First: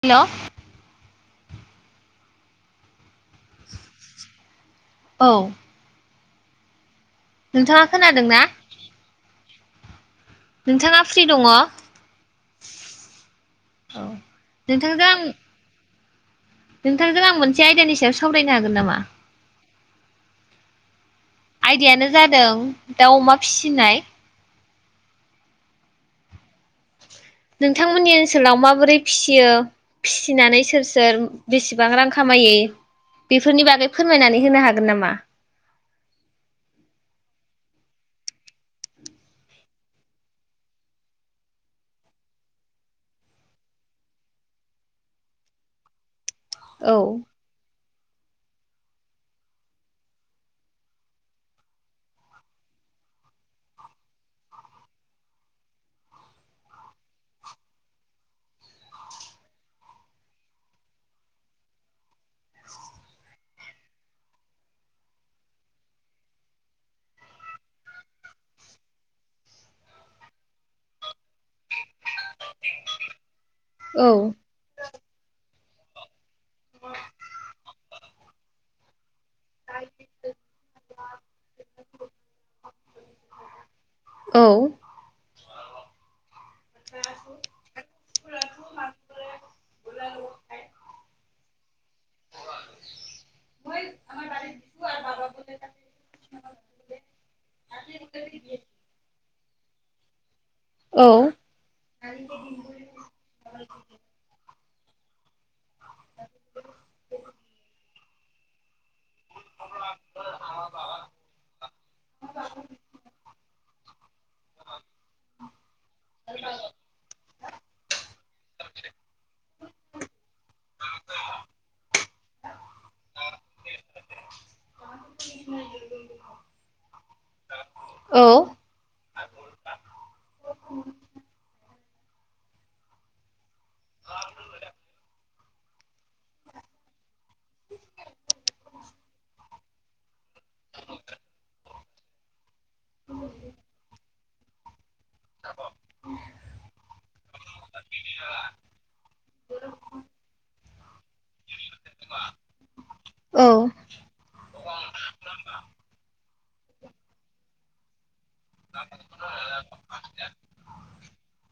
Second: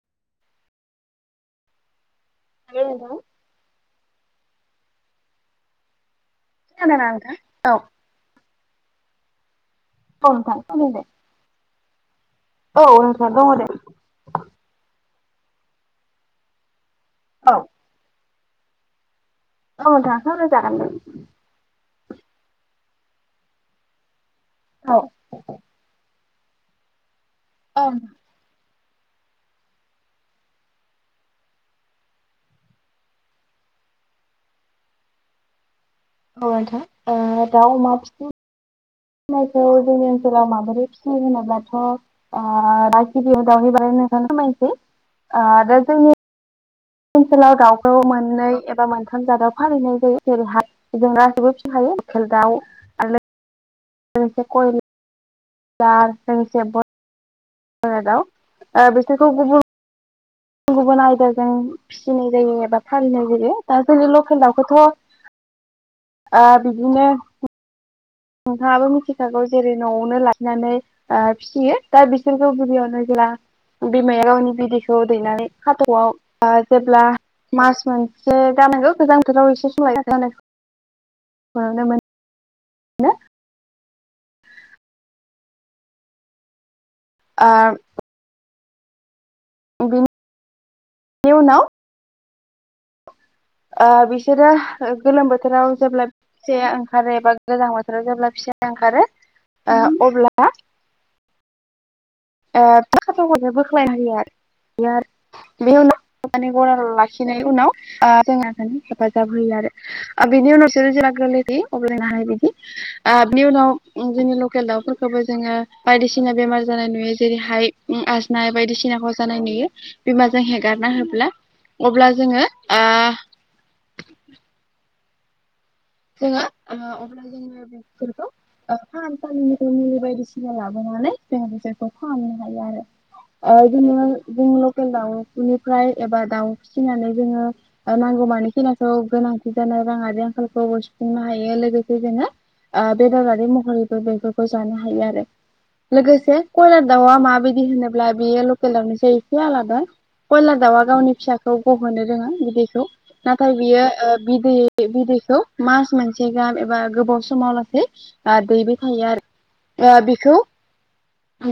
हेल'। [inaudible] औ। [unintelligible] नोंथाङा खोनादों ना खोनादोंना नोंथां? नोंथाङा फ्रि दङ औ नोंथां दङ दे नोंथांजों आं नोंथांजों आं मोनसे आयदानि सायाव सावरायनो हागोन नामा औ दा सावराय जागोन दे आयदायानो जादों दाउ अमा फिसिनाय अ नोंथांमोननि ओनसोलाव माबोरै फिसियो फिसिनानै सोर सोर बेसेबां रां खामायो बेफोरनि बागै फोरमायनानै होनो हागोन नामा औ नोंथां ओ दाउ अमा [unintelligible] फिनायखौ जोंनि ओनसोलाव माबोरै फिसियो होनोब्लाथ' ओ [unintelligible] मोजां फोरमायसै ओ बे जोंनि औ ओनसोलाव दाव खौ मोननै एबा मोनथाम जादाव फालिनाय जायो जेरैहाय जों गासिबो फिसिखायो लकेल दाउ आरो ल जों एसे कय लार जों एसे बय लार दाउ ओ बिसोरखौ गुबुन गुबुन गुबुन आयदाजों फिसिनाय जायो एबा फालिनाय जायो दा जोंनि लकेल दाउखौथ' [inaudible] अ बिदिनो नोंथाङाबो मिथिखागौ जेरै न'आवनो लाखिनानै ओ फिसियो दा बिसोरखौ गिबियावनो जेला औ बिमाया गावनि बिदै दैनानै खााथ'आव ओ जेब्ला मास मोनसे जानांगौ गोजां बोथोराव एसे सम [unintelligible] [unintelligible] बेयावनो मोनो औ [inaudible] ओ बिनि उनाव ओ बिसोरो गोलोम बोथोराव जेब्ला फिसाया ओंखारो एबा गोजां बोथोराव जेब्ला फिसाया ओंखारो ओ अब्ला ओ ओ खाथाख'खो बोख्लायना होयो आरो बे आरो बे उनाव [unintelligible] [unintelligible] हानाय बायदि ओ बिनि उनाव जोंनि लकेल दाउफोरखोबो जोङो बायदिसि ना बेमार जानाय नुयो जेरैहाय उम आजनाय बायदिसिनाखौ जानाय नुयो बिमाजों हेगारना होब्ला अब्ला जोङो ए [inaudible] जोंङो ओ अब्ला जोङो औ बेफोरखौ ओ फाहामसालिनिफ्राय मुलि बायदिसिना लाबोना नानै जों बिसोरखौ फाहामनो हायो आरो ओ जोङो जों लकेल दाउनिफ्राय एबा दाउ फिसिनानै जोङो नांगौ मानि खिनाखौ गोनांथि जानाय राङारि आंखालखौबो सुफुंनो हायो लोगोसे जोङो ओ बेदरारि महरैबो बेफोरखौ जानो हायो आरो लोगोसे कयलार दाउआ माबायदि होनोब्ला बेयो लकेल दाउनिसाय एसे आलादा कयलार दाउआ गावनि फिसाखौ गहोनो रोङो बिदैखौ औ नाथाय बियो ओ बिदै बिदैखौ मास मोनसे गाहाम एबा गोबाव समालासै आ दैबाय थायो आरो ए बिखौ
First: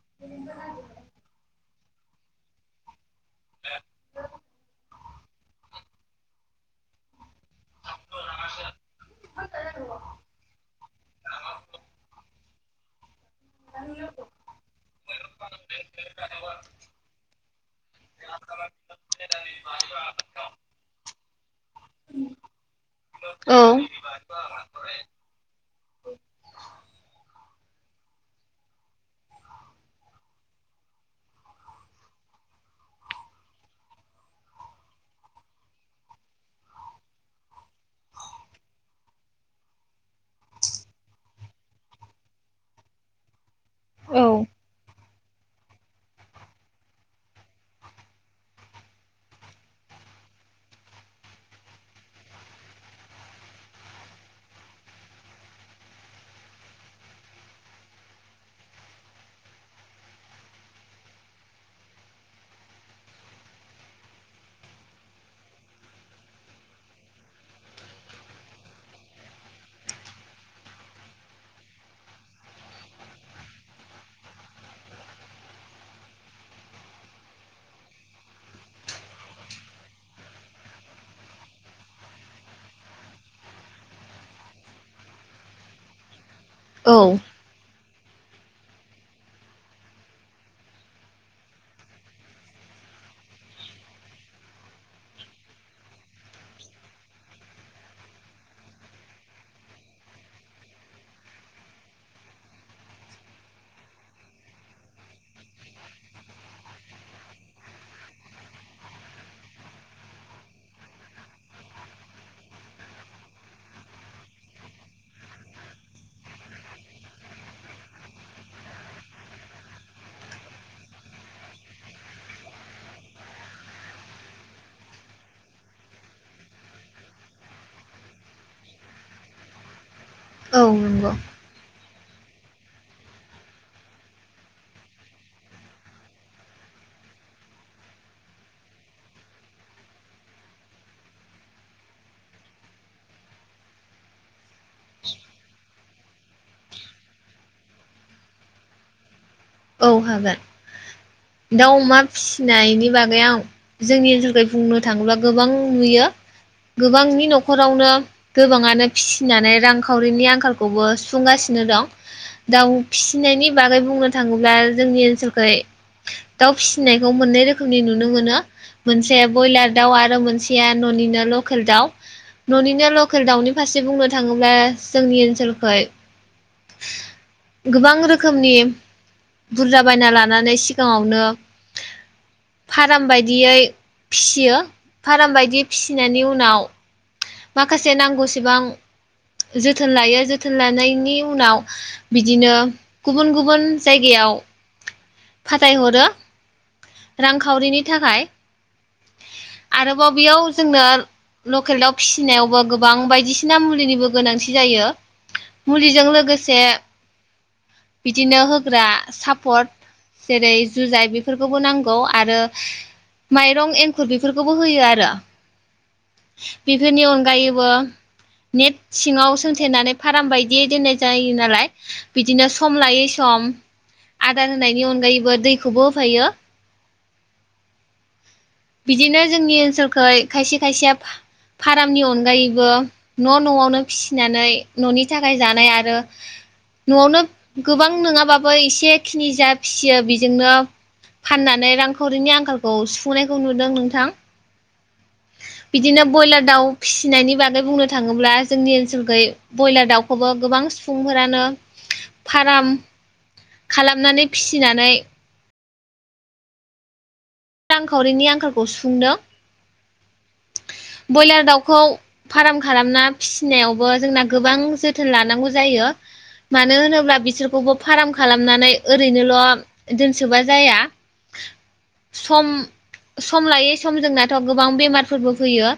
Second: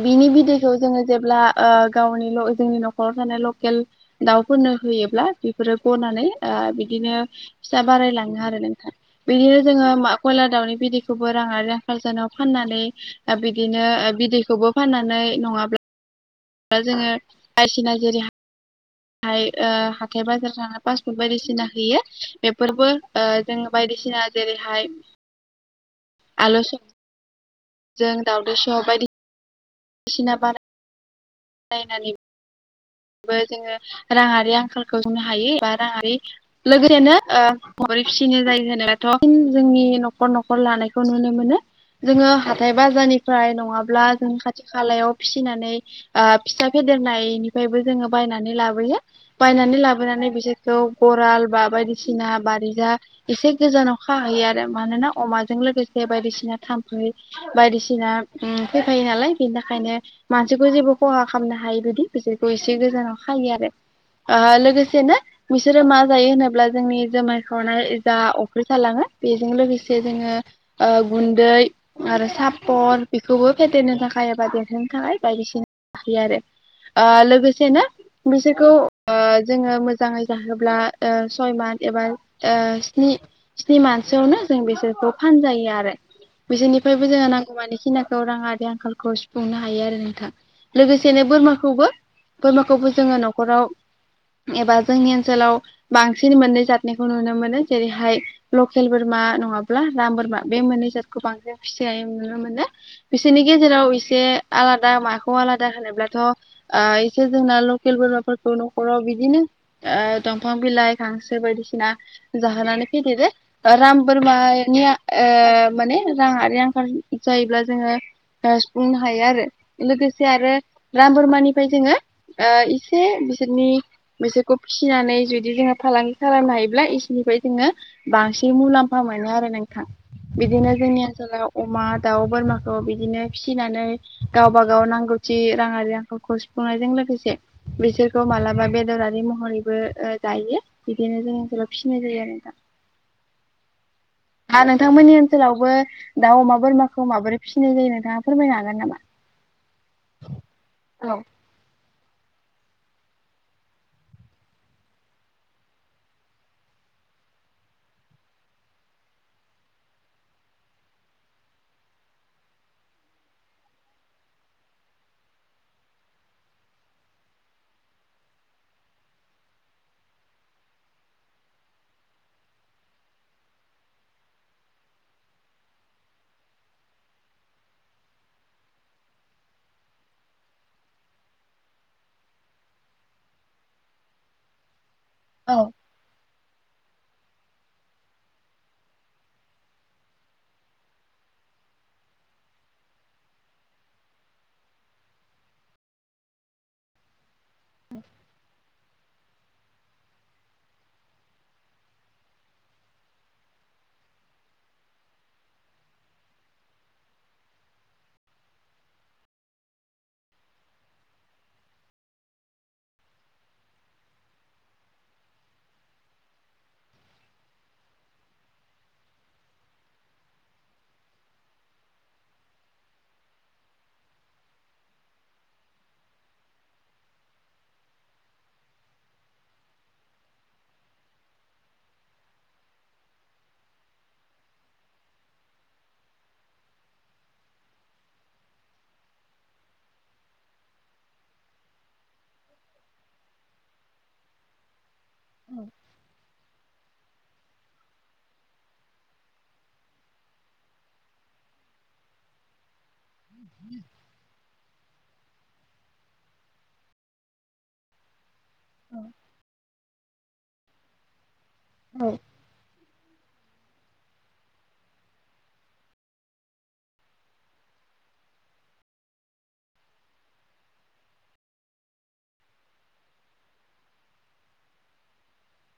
बिनि बिदैखौ जोङो जेब्ला गावनि जोंनि न'खराव थानाय लकेल दाउ नफोरनो होयोब्ला बेफोरो गनानै बिदिनो फिसा बारायलाङो आरो नोंथां। बिदिनो जोङो कयलार दाउनि बिदैखौबो राङारि आंखाल जानायाव फाननानै बिदिनो बिदैखौबो फाननानै नङाब्ला जोङो बायदिसिना जेरै हाथाय बाजार थांना पासफुट बायदिसिना होयो बेफोरबो औ जों बायदि बिसेना जेरैहाय [inaudible] आलु सबजों दाावदै सब बायदिसिना बानाय बानायनानै जोङो राङारि आंखालखौ जोंङो सुफुंनो हायो एबा राङारि लोगोसेनो फिसिनो जायो जेनेबाथ' जोंनि न'खर न'खर लानायखौ नुनो मोनो। जोङो हाथाय बाजारनिफ्राय नङाबा औ खाथि खालायाव फिनानै फिसा फेेदेरनाय बयबो जोंङो बायनानै लाबोयो बिसोरखौ गाराल बा बायदिसिना बा बारिजा एसे गोजानाव खाहैयो आरो मानोना अमाजों लोगोसे बायदिसिना थाम्फै बायदिसिना फैफायो नालाय बिनि थाखायनो मानसिखौ जेबो खहा खालामनो हायो बिदि बिसखौ एसे गोजानाव खायो आरो। लोगोसेनो बिसोरो मा जायो होनोब्ला जोंनि जुमाय खावनाय जा अफ्रिथालाङो बेजों लोगोसे जोङो गुन्दै आरो सापर बेखौबो फेदेरनो थाखाय एबा देरनो थाखाय बायदिसिना आरो लोगोसेनो बिसोरखौ जोङो मोजाङै जाहोब्ला सय मान एबा स्नि स्नि मानसियावनो जों बिसोरखौ फानजायो आरो औ बिसोरनिफ्रायबो जोंङो नांगौ माखिनि राङ आंखालखौ सुफुंनो हायो आरो नोंथां लोगोसेनो बोरमाखौ। खौबो बोरमाखौबो जोङो न'खराव एबा जोंनि ओनसोलाव बांसिन मोननै जाथखौ नुनो मोनो जेरैहाय लकेलफोर मा नङाब्ला राम बोरमा बे मोननै जादखौ बांसिनै फिसिनाय नुनो मोनो बिसोरनि गेजेराव एसे बे आलादा माखौ आलादा होनोब्लाथ' ओ इसे जोंना लकेल बोरमाफोरखौ न'खरफोराव बिदिनो ओ दंफां बिलाइ खांसो। बायदिसिना जाहोनानै फेदेरदो राम बोरमानिया ओ माने राङा। आरो आंखाल जायोब्ला जोङो ओ सुफुंनो हायो आरो लोगोसे आरो। राम बोरमानिफ्राय जोङो इसे बिसोरनि। बिसोरखौ फिसिनानै जुदि जोङो फालांगि खालामनो हायोब्ला इसोरनिफ्राय जोङो बांसिन मुलाम्फा। मोनो आरो नोंथां औ बिदिनो जोंनि नंगौ ओनसोलाव अमा। दाउ बोरमाखौ बिदिनो फिसिनानै गावबा गाव नांगौथि। राङारि आंखालखौ सुफुंनायजों लोगोसे बिसोरखौ मालाबा बेदरारि महरैबो जायो। बिदिनो जोङो जेब फिनाय जायो आरो नोंथां। [inaudible] हा नोंथांमोननि ओनसोलावबो दाव अमा बोरमाखौ माबोरै फिसिनाय जायो नोंथाङा फोरमायनो हागोन नामा। औ औ हागोन दाउ अमा। फिनायनि बागै आं जोंनि ओनसोलख बुंनो थाङोब्ला गोबां नुयो। गोबांनि न'खरावनो गोबाङानो फिसिनानै रांखावरिनि आंखालखौबो सुफुंगासिनो। फिनो दं दाउ फिसिनायनि बागै बुंनो थाङोब्ला जोंनि ओनसोलखै। दाउ फिसिनायखौ मोननै रोखोमनि नुनो मोनो। मोनसेया ब्रयलार दाउ आरो मोनसेया न'निनो लकेल दाउ। न'निनो लकेल दाउनि फारसे बुंनो थाङोब्ला जोंनि ओनसोलखै। [unintelligible] गोबां रोखोमनि बुरजा बायना लानानै सिगाङावनो। फार्म बायदियै फियो फार्म औ बायदियै फिसिनायनि उनाव। माखासे नांगौसेबां जोथोन लायो जोथोन लानायनि। उनाव बिदिनो गुबुन गुबुन जायगायाव। फाथायहरो रांखावरिनि थाखाय। आरोबाव बेयाव जोंनो। लकेल दाउ फिसिनायावबो गोबां बायदिसिना मुलिनिबो गोनांथि जायो। मुलिजों लोगोसे बिदिनो होग्रा सापर्ट। जेरै जुजाइ बेफोरखौबो नांगौ आरो माइ। रं एंखुर बेफोरखौबो होयो आरो बेफोरनि अनगायैबो। नेट सिङाव सोंथेनानै फार्म बायदियै दोननाय जायो नालाय बिदिनो सम लायै सम। सम आदार होनायनि अनगायैबो दैखौबो होफायो। बिदिनो जोंनि ओनसोलखै खायसे खायसेया फा फार्मनि अनगायैबो न न आवनो फिसिनानै ननि थाखाय जानाय आरो। नआवनो गोबां नङाबाबो एसे खिनि जा फिसियो बेजोंनो। फाननानै रांखावरिनि आंखालखौ सुफुंनायखौ नुदों नोंथां। औ बिदिनो ब्रइलार दाउ। फिसिनायनि बागै बुंनो थाङोब्ला जोंनि ओनसोलखै ब्रयलार दाउखौबो गोबां सुबुंफुंफोरानो। फार्म खालामनानै फिसिनानै। रांखावरिनि आंखालखौ सुफुंदों बयलार दाउ। खौ फार्म खालामना फिसिनायावबो जोंना गोबां जोथोन लानांगौ जायो। मानो होनोब्ला बिसोरखौबो फार्म खालामनानै ओरैनोल दोनसोबा जाया। सम। सम लायै समजोंनाथ गोबां बेमारफोरबो फैयो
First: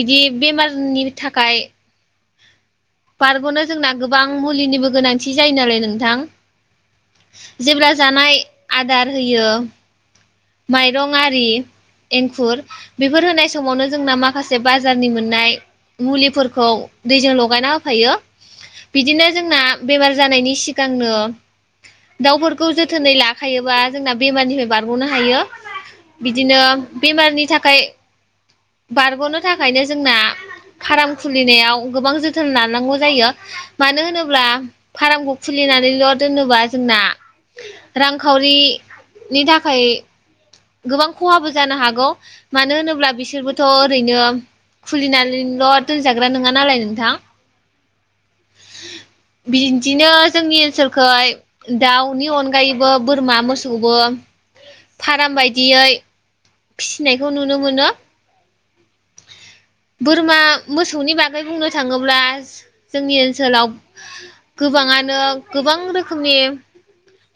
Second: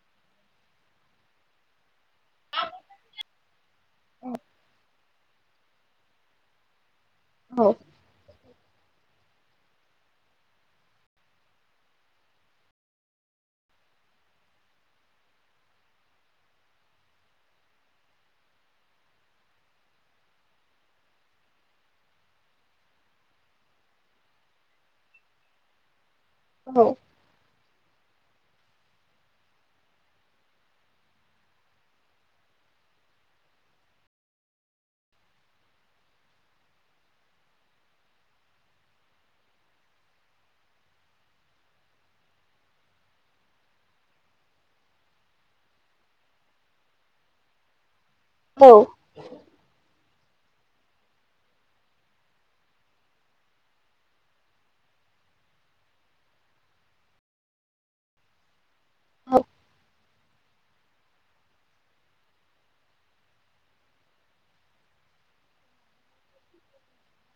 बिदि बेमारनि थाखाय। बारगनो। जोंना गोबां मुलिनिबो गोनांथि जायो नालाय नोंथां। औ जेब्ला जानाय आदार होयो। माइरं आरि। एंखुर बेफोर होनाय समावनो जोंना माखासे बाजारनि मोननाय। मुलिफोरखौ दैजों लगायना होफायो। बिदिनो जोंना बेमार जानायनि सिगांनो। दाउफोरखौ जोथोनै लाखायोबा जोंना बेमारनिफ्राय बारगनो हा हायो बिदिनो बेमारनि थाखाय बारगनो थाखायनो जोंना फार्म खुलिनायाव गोबां जोथोन लानांगौ जायो मानो होनोब्ला फार्मखौ खुलि नानैल दोनोबा जोंना रांखावरिनि थाखाय गोबां खहाबो जानो हागौ मानो होनोब्ला बिसोरबोथ ओरैनो खुलिनानैल दोनजाग्रा नङा नालाय नोंथां। औ बिदिनो जोंनि ओनसोलखै दाउनि अनगायैबो बोरमा मोसौबो फार्म बायदियै फिसिनायखौ नुनो मोनो। [inaudible] बोरमा मोसौनि बागै बुंनो थाङोब्ला जोंनि ओनसोलाव- गोबाङानो गोबां रोखोमनि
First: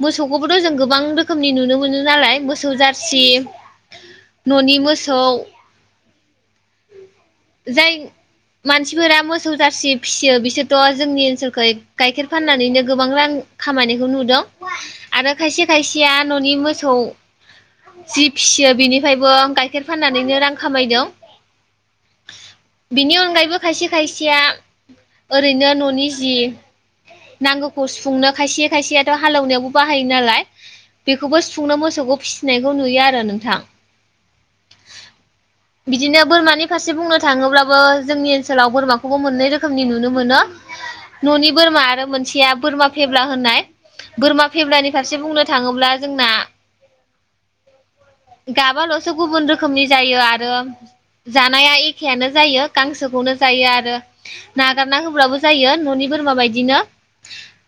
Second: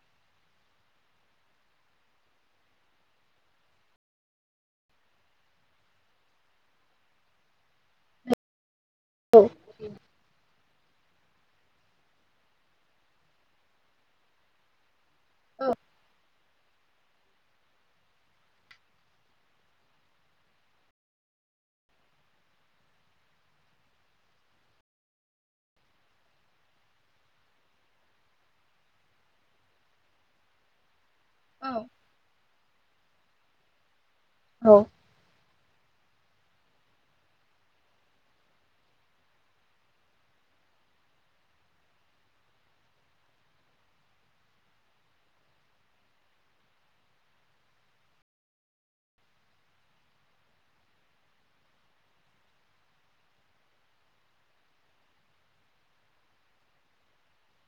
मोसौखौबोथ जों गोबां रोखोमनि नुनो मोनो नालाय मोसौ जारसि ननि मोसौ जाय मानसिफोरा मोसौ जारसि फिसियो बिसोर थ जोंनि ओनसोलखै गाइखेर फाननानैनो गोबां रां खामायनायखौ नुदों आरो खायसे खायसेया ननि मोसौ जि फिसियो- बिनिफ्रायबो गाइखेर फाननानैनो रां खामायदों। बिनि अनगायैबो खायसे खायसेया ओरैनो ननि जि नांगौखौ सुफुंनो खायसे खायसेयाथ हालेवनायावबो बाहायो नालाय- बेखौबो सुफुंनो मोसौखौ फिसिनायखौ नुयो आरो नोंथां। औ। बिदिनो बोरमानि फारसे बुंनो थाङोब्लाबो जोंनि ओनसोलाव बोरमाखौबो मोननै रोखोमनि नुनो मोनो न'नि बोरमा आरो मोनसेया बोरमा फेब्ला होननाय। बोरमा फेबब्लानि फारसे बुंनो थाङोब्ला जोंना गाबाल'सो गुबुन रोखोमनि जायो आरो जानाया एखेयानो जायो। गांसोखौनो जायो आरो नागारना होब्लााबो जायो न'नि बोरमा बायदिनो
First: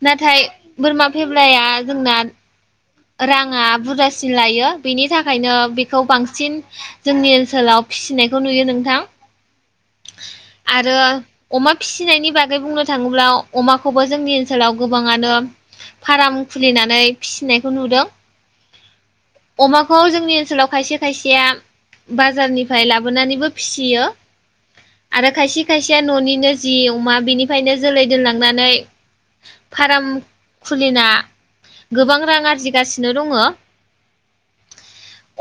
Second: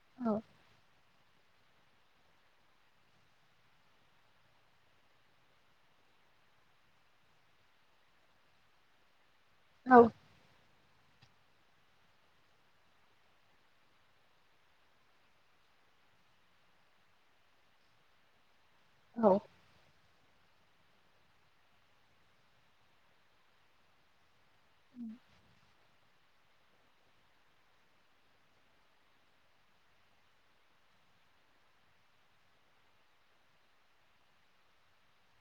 नाथाय बोरमा फेब्लाया जोंना राङा बुरजासिन लायो बेनि थाखायनो बेखौ बांसिन जोंनि ओनसोलाव फिसिनायखौ नुयो नोंथां। औ आरो अमा फिसिनायनि बागै बुंनो थाङोब्ला अमाखौबो जोंनि ओनसोलाव गोबाङानो फार्म खुलिनानै फिसिनायखौ नुदों। औ अमाखौ जोंनि ओनसोलाव खायसे खायसेया बाजारनिफ्राय लाबोनानैबो फिसियो। आरो खायसे खायसेया न'निनो जि अमा बिनिफ्रायनो जोलै दोनलांनानै फार्म खुलिना गोबां रां आरजिगासिनो दङ।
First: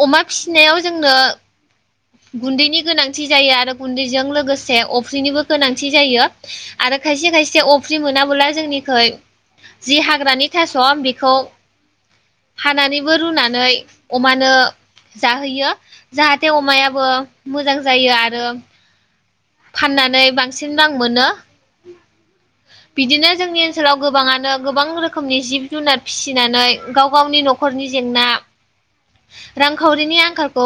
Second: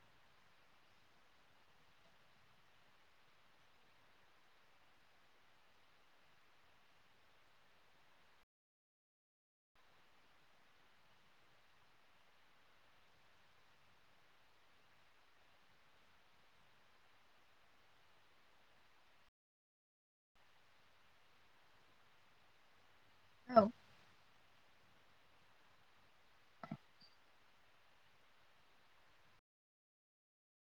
अमा फिसिनायाव जोंनो गुन्दैनि गोनांथि जायो आरो गुन्दैजों लोगोसे अफ्रिनिबो गोनांथि जायो आ रो खायसे खायसे अफ्रि मोनाबोला जोंनिखै जि हाग्रानि थास' आं बेखौ हानानैबो रुनानै अमानो जाहोयो जाहाथे अमायाबो मोजां जायो आरो फाननानै बांसिन रां मोनो। बिदिनो जोंनि औ ओनसोलाव गोबाङानो गोबां रोखोमनि जिब-जुनार फिसिनानै गाव गावनि न'खरनि जेंना रांखावरिनि आंखालखौ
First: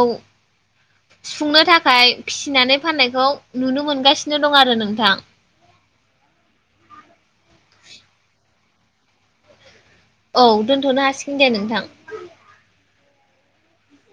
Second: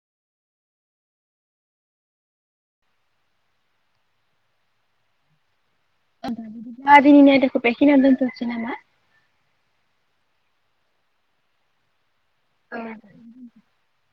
सुफुंनो थाखाय फिसिनानै फाननायखौ नुनो मोनगासिनो दं आरो नोंथां। दिनैनि आयदाखौ बेखिनियावनो दोनथ निसै नामा? औ दोनथनो हासिगोन दे नोंथां। औ